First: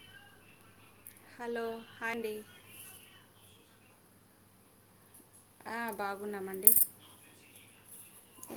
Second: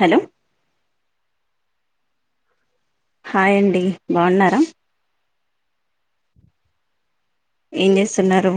Hello hello హేండి హాయ్ండి బాగున్నారా ఆ బాగున్నామండి ఏం చేస్తున్నారు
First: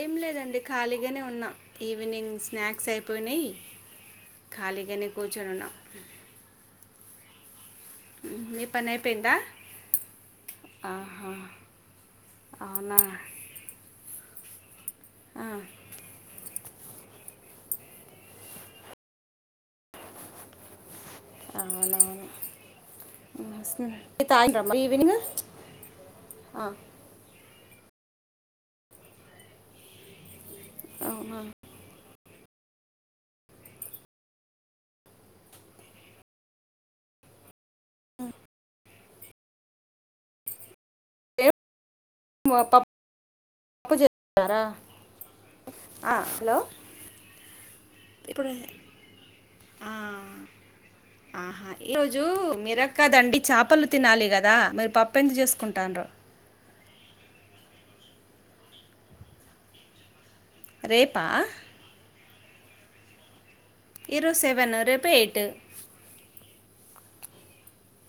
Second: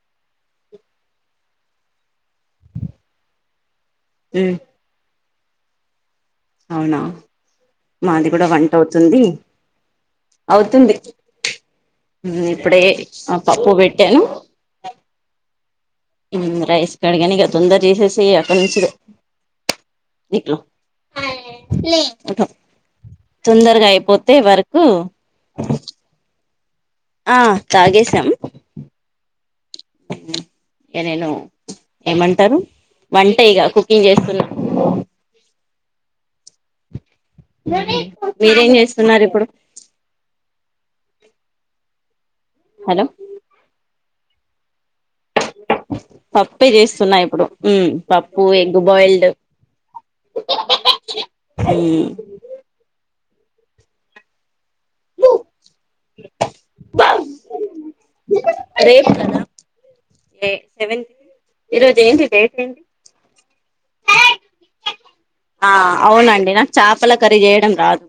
ఏం లేదండి ఖాళీగానే ఉన్నాం ఈవినింగ్ స్నాక్స్ అయిపోయినాయి ఉమ్ ఖాళీగానే కూర్చొనున్నం అవునా మాది కూడా మీ వంట పని అవుతుంది అయిపోయిందా అవుతుంది ఆహా ఇప్పుడే అవునా ఆ పప్పు పెట్ ట్టాను ఆ, రైస్ స్ కడిగాను తొందర చేసేసి అక్కడి నుంచి ఇట్లు అవునవును [inaudible] ఉమ్, తొందరగా స్నా- టీ అయిపోతే తాగిరా వర్క్ మరి ఈవినింగ్ ఆ, ఆ తాగేశాం ఇక నేను అవునా ఏమంటారు వంటె ఇగ కుకింగ్ చేస్తున్నా మీరేం చేస్తున్నారు ఇప్పుడు ఏం హలో [unintelligible] [unintelligible] ఆ, హలో పప్పు చేస్తున్నా ఇప్పుడు పప్పు ఇప్పుడు ఎగ్ బాయిల్డ్ ఆ, ఆ ఆహా ఈ రోజు మీరక్క దండి చాపలు తినాలి కదా మీరు పప్పు ఎందుకు చేసుకుంటాడరూ రే సెవెన్ రేపా ఈరోజు ఏంటి డేట్ ఏంటి ఈరోజు సెవెన్ రేపు ఎయిట్ ఆ అవునండి నాక్ చాపల్ పల కరి చేేయడం రాదు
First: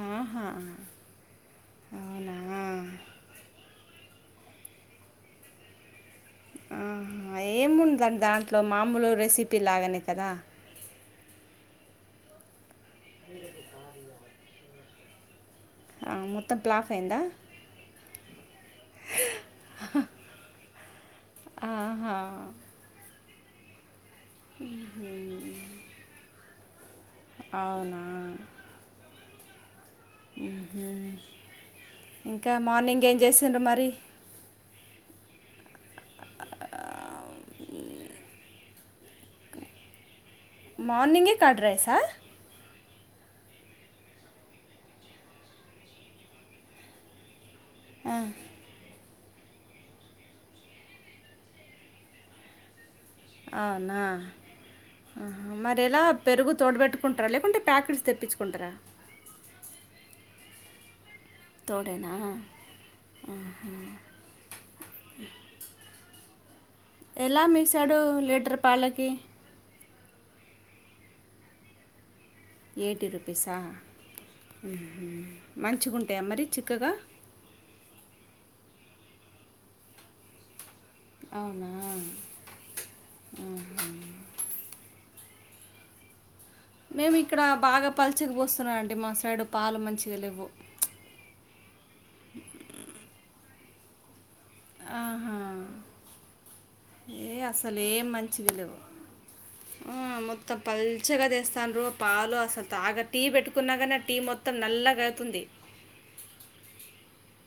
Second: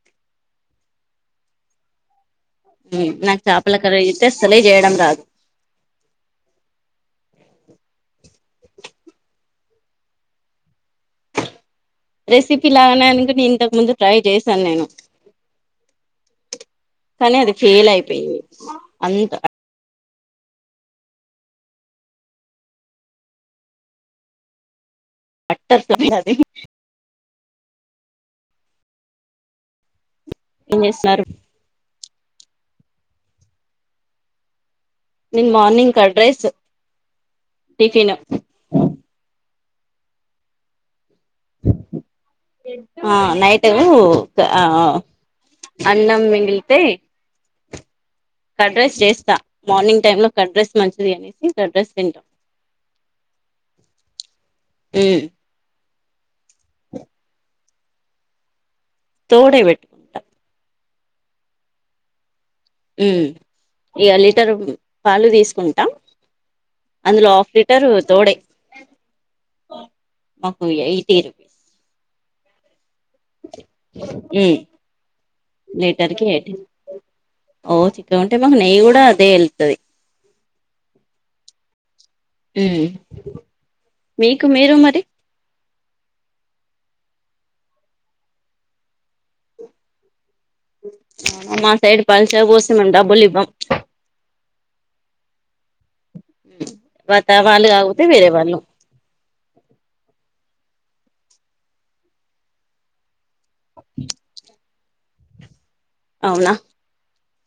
ఆహా అవునా ఉమ్ నాకు చేపల కర్రీ అయితే అసలే చేయడం రాదు ఆహ ఏముందండి దాంట్లో మామూలు రెసిపీ లాగానే కదా రెసిపీ లాగడానికి నేన్ ఇంతకు ముందు ట్రై చేశాను నేను ఆ, మొత్తం ప్లాఫ్ అయిందా కానీ అది ఫెయిల్ అయిపోయింది అంత ఆహా ఉమ్ అట్టర్ ఫ్లాప్ అది అవునా ఏం చేస్తున్నారు ఇంకా మార్నింగ్ ఏం చేసిండ్రు మరీ నిన్ మార్నింగ్ కడ్రైస్ టిఫిన్ మార్నింగే కర్డ్ రైసా ఆ నైట్ ఆ అన్నం మిగిలితే ఆ కర్ఫ్రైస్ చేస్తా మార్నింగ్ టైమ్ లో కట్డ్రస్ మంచిది అనేసి కడ్రెస్ తింట్ అవునా మరి ఎలా పెరుగు తోడబెట్టుకుంటార లేకుంటే టాకట్స్ తెప్పించుకుంటారా తోడై పెట్టుకుంటా తోడేనా ఉమ్ ఇక లీటర్ పాలు తీసుకుంటం ఎలా మిగిసాడు లీటర్ పాలకి మాకు ఎయిట్టిన్ ఎయిటీ రూపీసా మంచిగా లీటర్ ఉంటాయా కి మరి ఎయిటీ చిక్కగా ఓ చిక్క ఉంటే మాకు నెయ్యి కూడా అదే వెళ్తది అవునా ఉమ్ మీకు మీరు మరి మేము ఇక్కడ బాగా పల్చకుపోస్తున్నాం అండి మా సైడు పాలు మంచిగా లేవు మా సైడ్ పలుచగా పోస్తే మేము డబ్బులు ఇవ్వం ఆహా ఏ వాళ్ళు అసలే ఏ కాకపోతే వేరే మంచిగా వాళ్ళు లేవు ఆ మొత్తం పల్చగా తెస్తానురూ పాలు అసలు తాగా టీ పెట్టుకున్నా కానీ ఆ టీ మొత్తం నల్లగా అవుతుంది అవునా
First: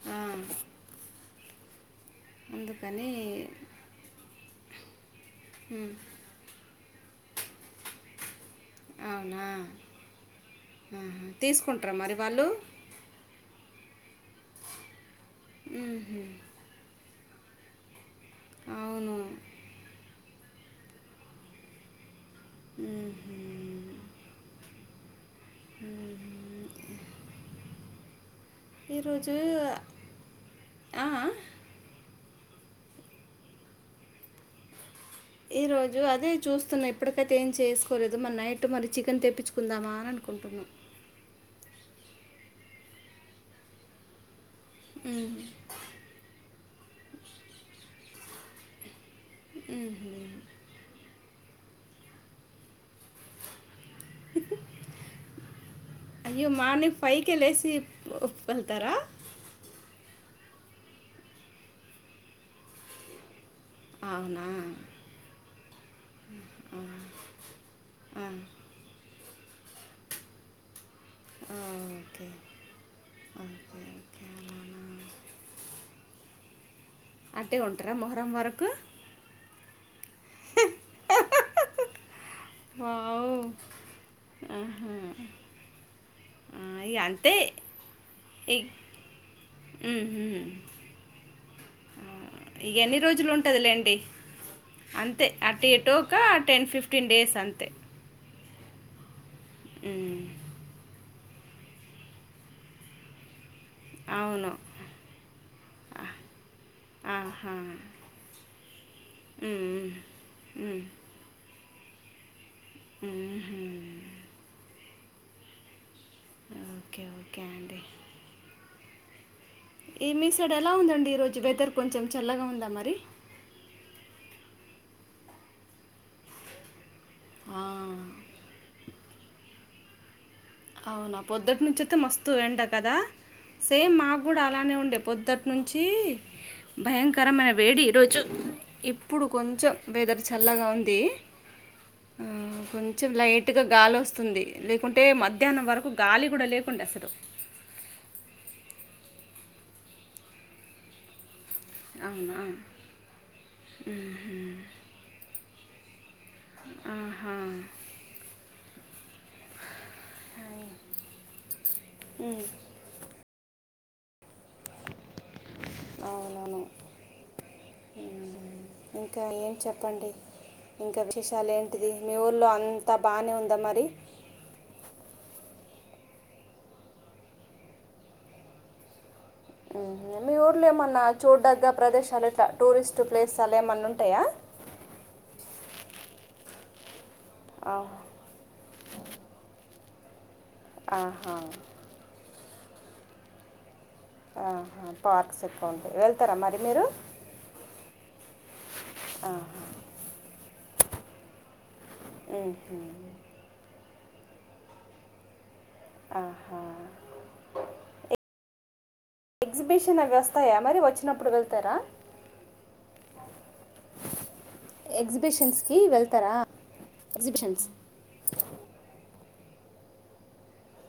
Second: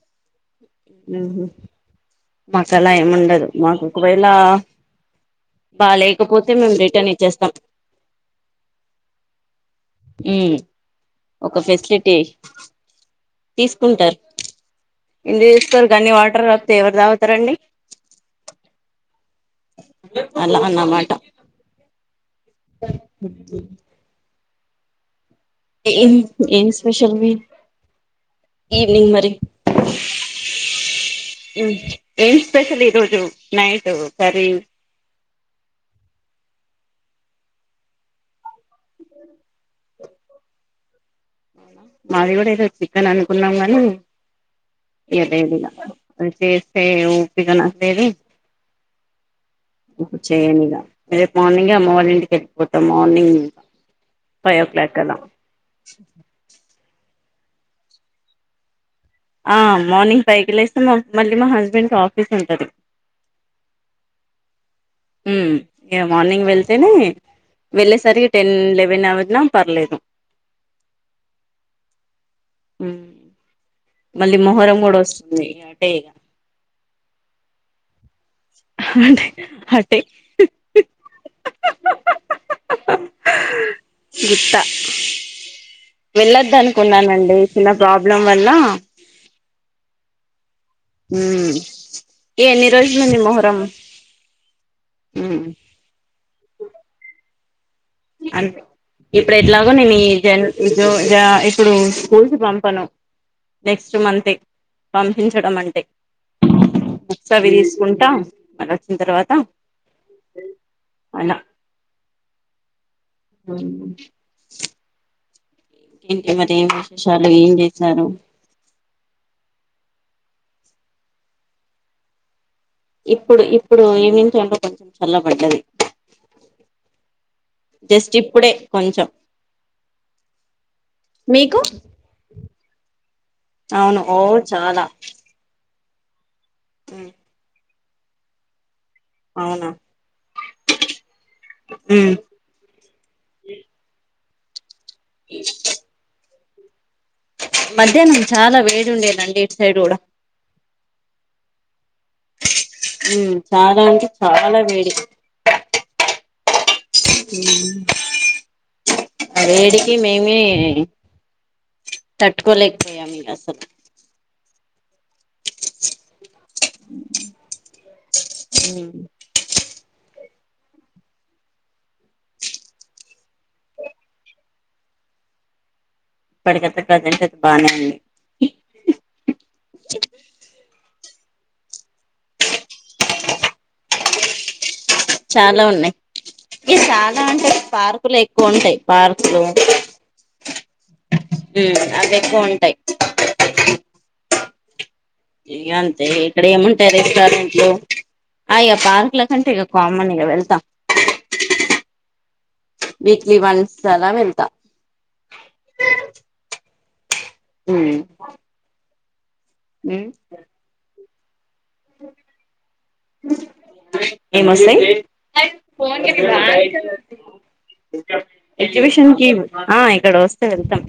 ఉమ్ ఉమ్ మకాళ్ల అందుకని ఏముండదు మాకు ఒకవేళ బా లేకపోతే మేము రిటర్న్ ఇచ్చేస్తాం అవునా ఉమ్ ఒక ఫెసిలిటీ తీసుకుంటారు ఎందుకు చేస్తారు గన్ని మ్మ్హ్మ్. వాటర్ వస్తే ఎవరు తాగుతారండి అవును అలా అన్నమాట ఉమ్ ఏం ఏం స్పెషల్ మీ ఈవినింగ్ మరి ఈరోజు ఆ, ఉమ్ ఏం స్పెషల్ ఈరోజు నైట్ కర్రీ ఈ రోజు అదే చూస్తున్నా ఇప్పటికైతే ఏం చేసుకోలేదు మరి నైట్ మరి చికెన్ తెప్పించుకుందామా అని అనుకు కుంటున్నా మాది కూడా ఏదో చికెన్ అనుకున్నాం గానీ ఉమ్. ఇగ తేలేద్ అంటె. అంటె ఓపిక నశించేది చేయలె ఇగ. రేపు మార్నింగే అమ్మ వాళ్ళ ఇంటికి వెళ్ళిపోతం మార్నింగ్. ఫైవ్ ఓ క్లాక్ అలా. అయ్యో మార్నింగ్ హాయ్ కే లేసి వెళ్తారా. ఆ మార్నింగ్ ఫైవ్ కి లేస్తే మళ్లీ మా హస్బెండ్ ట్రాఫిక్ అంటారు. అవునా. ఉమ్ ఇక మార్నింగ్ వెళ్తేనే ఆ, వెళ్ళేసరికి టెన్ లెవెన్ అవర్. పర్లేదు. ఆ, ఓకే ఓకే ఓకే మళ్ళీ మొహరం అలానా కూడా వస్తుంది అంటే. అంటే ఉంటారా మొహరం వరకు. అంటే అటే. వావ్ ఆహా. వెళ్లొద్దు ఆ, ఇక అంతే అనుకున్నానండి చిన్న ప్రాబ్లం వల్ల. హ్మ్. హ్మ్ ఈ ఎన్ని రోజులుంది రోజులు మొహరం. ఉంటుందిలేండి అంతే మ్మ్ అటు ఎటో ఒక టెన్ ఫిఫ్టీన్ డేస్ అంతే. అంటే ఇప్పుడు ఎట్లాగో నెన్ ఈ ఉమ్, జన్ ఈజో. జు ఇప్పుడు స్కూల్స్ పంపను. నెక్స్ట్ మంత్ అవును పంపించడం అంటే‌. బుక్స్ అవి ఆహా తీసుకుంటా వాళ్ళు వచ్చిన తర్వాత. ఉమ్, ఉమ్. అలా. అ. ఏంటి మరి ఏం ఓకే విశేషాలు ఓకే ఏం అండి చేశారు. ఈ మీ సైడ్ ఎలా ఉందండి ఈ రోజు వెదర్ కొంచెం చల్లగా ఉంద. ఇప్పుడు ఇప్పుడు ఈవినింగ్ టైంలో కొంచెం చల్లబడ్డది. జస్ట్ ఆ, ఇప్పుడే కొంచెం. అవునా పొద్దుటి మీకు నుంచియితే మస్తు ఎండ కదా. సేమ్ అవును ఓ మాకు కూడా అలానే చాలా ఉండే పొద్దుటి నుంచి. చి భయంకరమైన వేడి ఈరోజు. ఇప్పుడు అవునా కొంచెం వెదర్ చల్లగా ఉంది‌. ఉమ్ ఆ కొంచెం లైట్గా గాలి వస్తుంది. లేకుంటే మధ్యాహ్నం వరకు గాలి కూడా లేకుండా అసలు‌. మధ్యాహ్నం చాలా వేడి ఉండేనండి ఇటు సైడ్ కూడా. అవును అవును. చాలా అంటే చాలా వేడిగ. ఆహా! ఆ వేడికి మేమే. హ్మ్. తట్టుకోలేకపోయాను ఇగ అసలు. అవునవును. హ్మ్. అ ఇంకా ఏం చెప్పండి. ఇంకా విశేషాలు ఏంటిది మీ ఊర్లో అంతా బానే ఉందా మరి. ఇప్పటికైతే వెదర్ బానే ఉంది. మీ ఊర్లో ఏమన్నా చూడ్దగ్గ ప్రదేశాలు ఎట్లా టూరిస్ట్ ప్లేస్ లో అలా ఏమైనా ఉన్నాయా. ఉంటాయా. చాలా ఉన్నాయి ఇ చాలా అంటె ఆ, పార్కులు ఎక్కువ ఉంటాయి పార్కులు. ఆహా ఉమ్ అవి ఎక్కువ ఉంటాయి. ఆహా పార్క్స్ ఇగ ఎక్కువ ఉంటాయి అంతే వెళ్తారా ఇక్కడ మరి మీరు ఏముంటాయి రెస్టారెంట్లు ఆ ఇక పార్క్ లకంటే ఇక కామనెగా వెళ్తా ఉహు సలా వెళ్తా ఆహా ఉ ఎగ్జిబిషన్ అగ వస్తాయా మరి వచ్చినప్పుడు వెళ్తారా. ఏమోస్తాయ్ ఎగ్జిబిషన్స్కి వెళ్తారా ఎగ్జిబిషన్స్ ఎగ్జిబిషన్ కి ఆ ఇక్కడ వస్తే వెళ్తాం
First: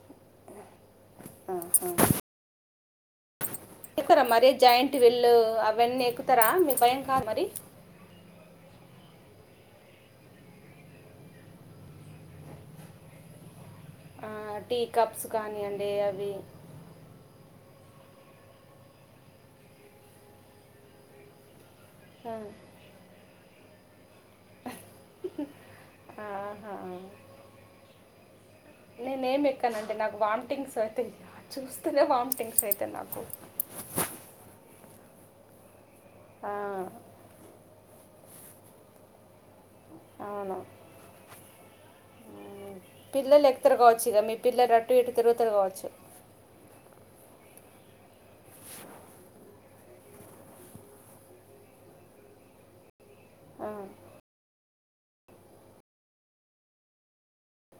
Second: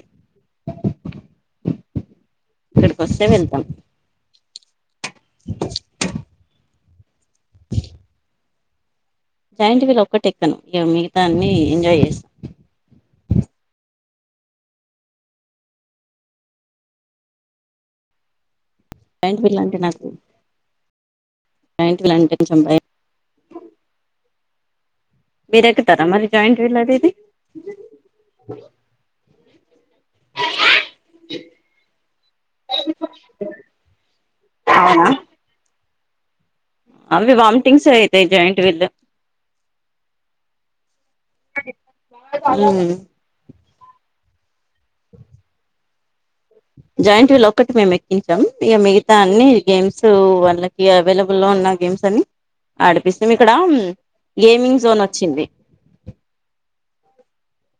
ఆ హ ఇక్కడికి వస్తే వెళ్తాం ఎక్తారా మరి జాయింట్ విల్లు అవన్నీ ఎక్కుతారా మీకు భయం కాద్ మరి. జాయింట్ వీల్ ఒక్కటే ఎక్కాను ఇగ మిగతా అన్ని ఎంజాయ్ చేస్ ఆ టీ కప్స్ కానీ అండి అవి జాయింట్ వీల్ అంటే నాకు జాయింట్ వీల్ ఆ. అంటే కొంచం భయం మీర ఎక్కుతారా మరి జాయింట్ వీల్ ఆహా అనేది నేనే ఏం ఎక్కానండి నాకు వామిటింగ్స్ అయితే చూస్తూనే వామిటింగ్స్ అయితాయ్ నాకు. ఆ ఆ, అవి వామిటింగ్సే అయితాయ్ జాయింట్ వీల్లు అవును మ్ పిల్లలు ఎక్కరు కావచ్చుగా మీ పిల్లలు అటు ఇటు తిరుగుతర్ కావచ్చు జాయింట్ వీల్ ఒక్కటి మేము ఎక్కించాం ఇక మిగతా అన్ని గేమ్సు వాళ్ళకి అవైలబులో ఉన్న గేమ్స్ అని ఆడిపిస్త్ మేము ఇక్కడ గేమింగ్ జోన్ వొచ్చింది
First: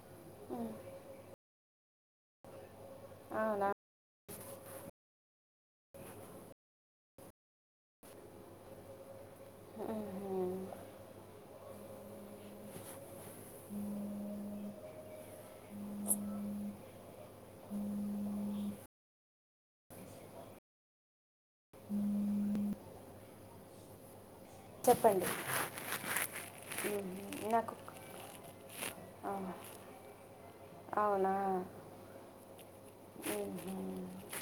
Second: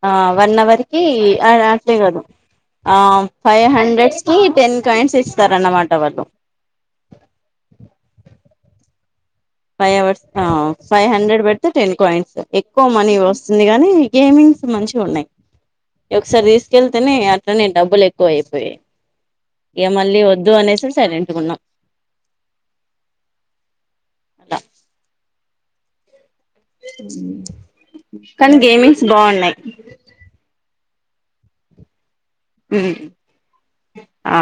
ఆ వన్ అవర్ కి అ అట్లే కాదు ఆ ఫైవ్ అవునా హండ్రెడ్ కి టెన్ కాయిన్స్ ఇస్తారన్నమాట వాళ్ళు ఫైవ్ అవర్స్ ఆ ఫైవ్ హండ్రెడ్ పెడితే టెన్ కాయిన్స్ ఎక్కువ మనీ వస్తుంది గానీ గేమింగ్ మ్స్ మంచిగా ఉన్నాయ్ ఒకసారి తీసుకెళ్తేనే అట్లానే డబ్బులు ఎక్కువ అయిపోయాయి. ఇగ మళ్ళీ వద్దు అనేసి సైలెటుగున్నాం చెప్పండి ఉమ్, నాకు ఉ కానీ గేమింగ్స్ ఆ, బాగున్నాయ్ అవునా ఉ ఆ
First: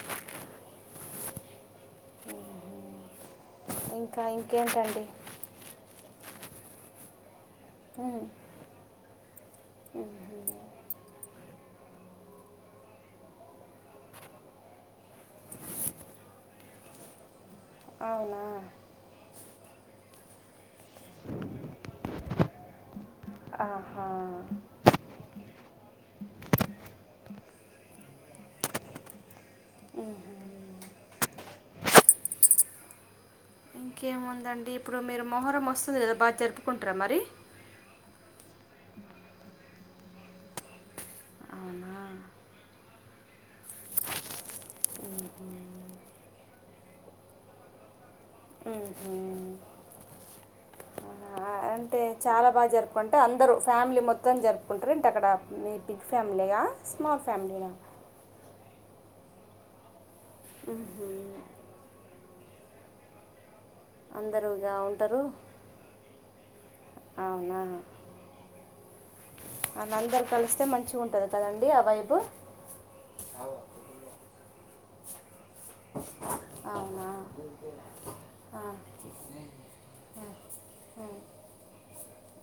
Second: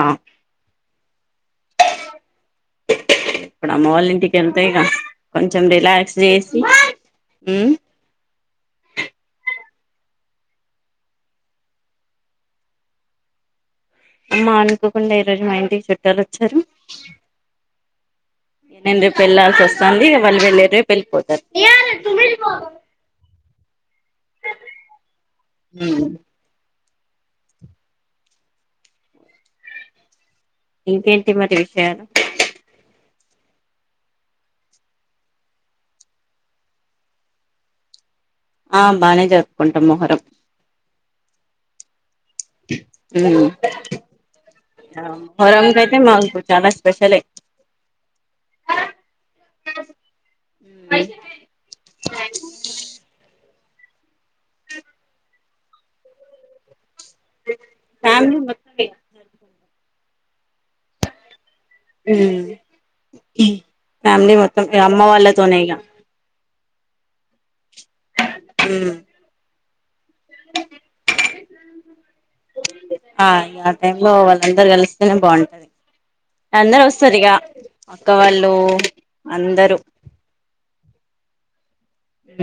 ఇప్పుడు అమ్మ వాళ్ళ ఇంకా ఇంటికి వెళ్తే ఇగా ఇంకేంటండి కొంచెం రిలాక్స్ జేసి ఉ ఉ ఉహు ఇగ అమ్మా అనుకోకుండా ఈ రోజు మా ఇంటికి చుట్టాలు వచ్చారు. అవునా ఇగ నేను రేపు వెళ్లాసి వస్త్ స్తంది వాళ్ళుఇగ రేప్ వెళ్లిపోతారు ఆహా ఉ ఇంకేంటి మరి విషయాలు ఇంకేముందండి ఇప్పుడు మీరు మొహరం వస్తుంది కదా బాగా జరుపుకుంటారా మరి. ఆ బానే జరుపుకుంటాం మొహరం అవునా ఉ మొహరంకైతే మాకు చాలా స్పెషలే ఊ హు ఉ అంటే చాలా బాగా జరుపుకుంటే అందరు ఫ్యామిలీ మొత్తం జరుపుకుంటారు అంటే అక్కడ మీ బిగ్ ఫ్యామిలీగా స్మాల్ ఫైమలీలో సక ఆహ ఉ ఫ్యామిలీ అందరూ మొత్తం ఇక అమ్మ ఉంటారు వాళ్ళతోనే ఇక అవునా ఉ అ అందరు కలిస్తే మంచి ఉంటది కదండీ ఆ వైపు ఆ ఆ టై లో వాళ్ళందరు కలిస్తేనే బాగుంటది అందరుూ అవునా వస్తారు ఇక ఒక్క వాళ్ళు ఆ. అందరూ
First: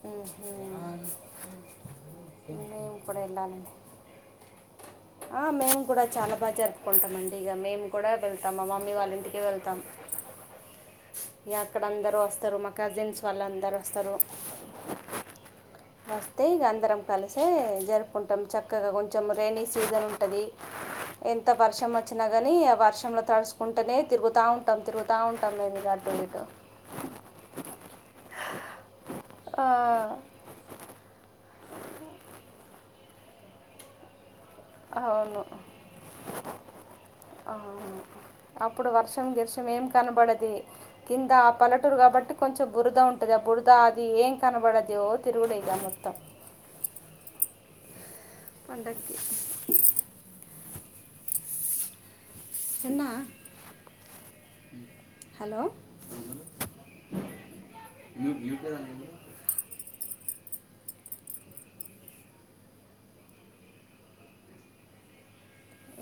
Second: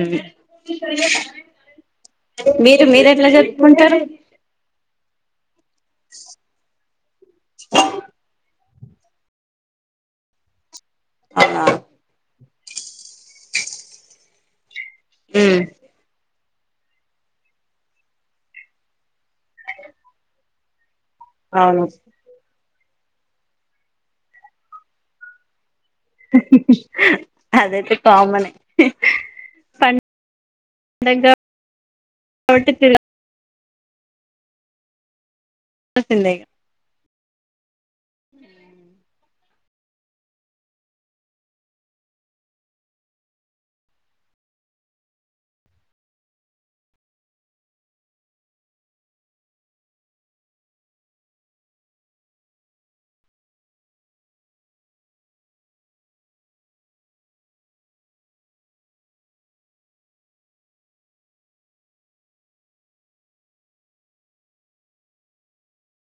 ఉమ్, ఉమ్, ఉమ్. ఉ మీరు మేము మీరు కూడా ఎట్లా వెళ్ళాలండి చెప్పుకుంటారు ఆ మేము కూడా చాలా బాగా జరుపుకుంటామ అండి ఇక మేము కూడా వెళ్తాం మ వాళ్ళ ఇంటికి వెళ్తాం ఇ అవునా అక్కడ అందరుూ వస్తారు మా కజిన్స్ వాళ్ళు అందరుూ వస్తారు ఉ అస్తే ఇక అందరం కలిసే జరుపుకుంటాం చక్కగా కొంచెం రెైనీ సీజన్ ఉంటుంది ఎంత అవును వర్షం వచ్చినా కానీ ఆ వర్షంలో తడుచుకుంటేనే తిరుగుతా ఉంటాం తిరుగుతా ఉంటాం మది కాట్ అదైతే కోమన్ ఆ అటి త [unintelligible] అవును ందేగా [unintelligible] ఆహా అప్పుడు వర్షం గీషం ఏం కనబడద్ కింద ఆ పల్లటూరు కాబట్టి కొంచెం బురద ఉంటది ఆ బురద అది ఏం కనబడదిో తిరుగులేద [unintelligible] పండక్కి చినా హలో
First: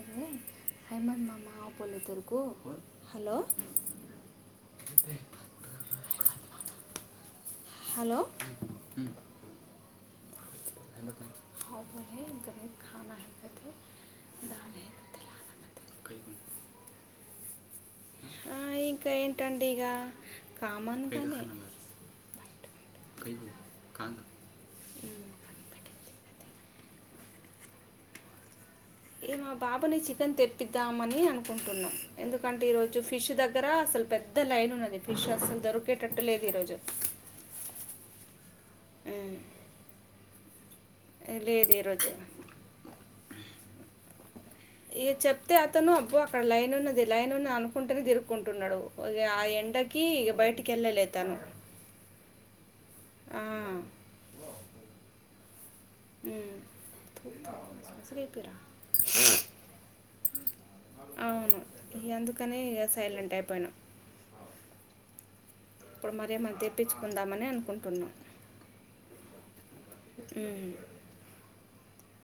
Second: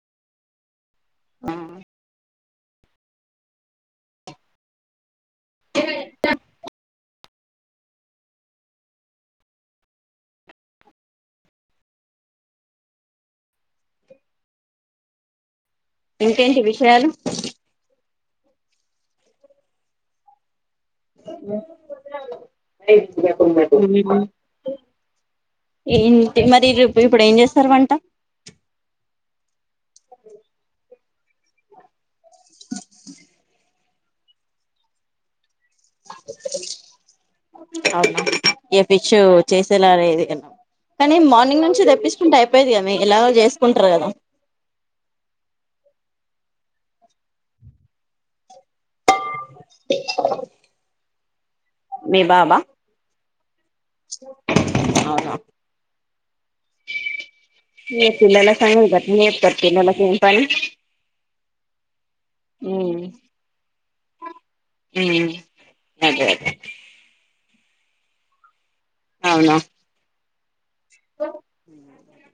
ఏరే హైమన్ మామా పలేతరుకు [unintelligible] హలో ఏ హలో [unintelligible] ఇంకేంటి విషయాలు ఆ ఇంకా ఏంటండి ఇక కామ ఏ మరి ఇప్పుడు ఏం చేస్తారు వంట ఏ మా బాబానే చికెన్ తెప్పద్దాం ని అనుకుంటున్నాం ఎందుకంటే ఈ రోజు ఫిష్ దగ్గర అసలు పెద్ద లైన్ ఉన్నది ఫిష్ అసలు దొరికేటట్టు లేదు ఈరోజు ఏ ఫిచ్చు ఉమ్, చేసేలాది కన్నా కానీ మార్నింగ్ లేదు నుంచి ఈరోజు తెప్పించుకుంటే అయిపోయిదిగా మీ ఇలాగ చేసుకుంటారు కదా ఇ చెప్తే అతను అబ్బో అక్కడ లైన్ ఉన్నది లైన్న్నా అనుకుంటేనే తిరుకుంటున్నాడు ఆ ఎండకి ఇ బయటికి వెళ్ళలే తను మీ బాబా ఆ అవునా ఉమ్. ఏ అసలు పిల్లలా అయిపోయిరా సంగతి [unintelligible] పిల్లలకేం పని అవును అందుకనే ఇక ఉమ్ సైలెంట్ అయిపోయినా ఉమ్ ఇప్పుడు అదే అదే మరేమరి తెప్పించుకుందామని అనుకుంటున్నాం అవును హ్మ్ ఓ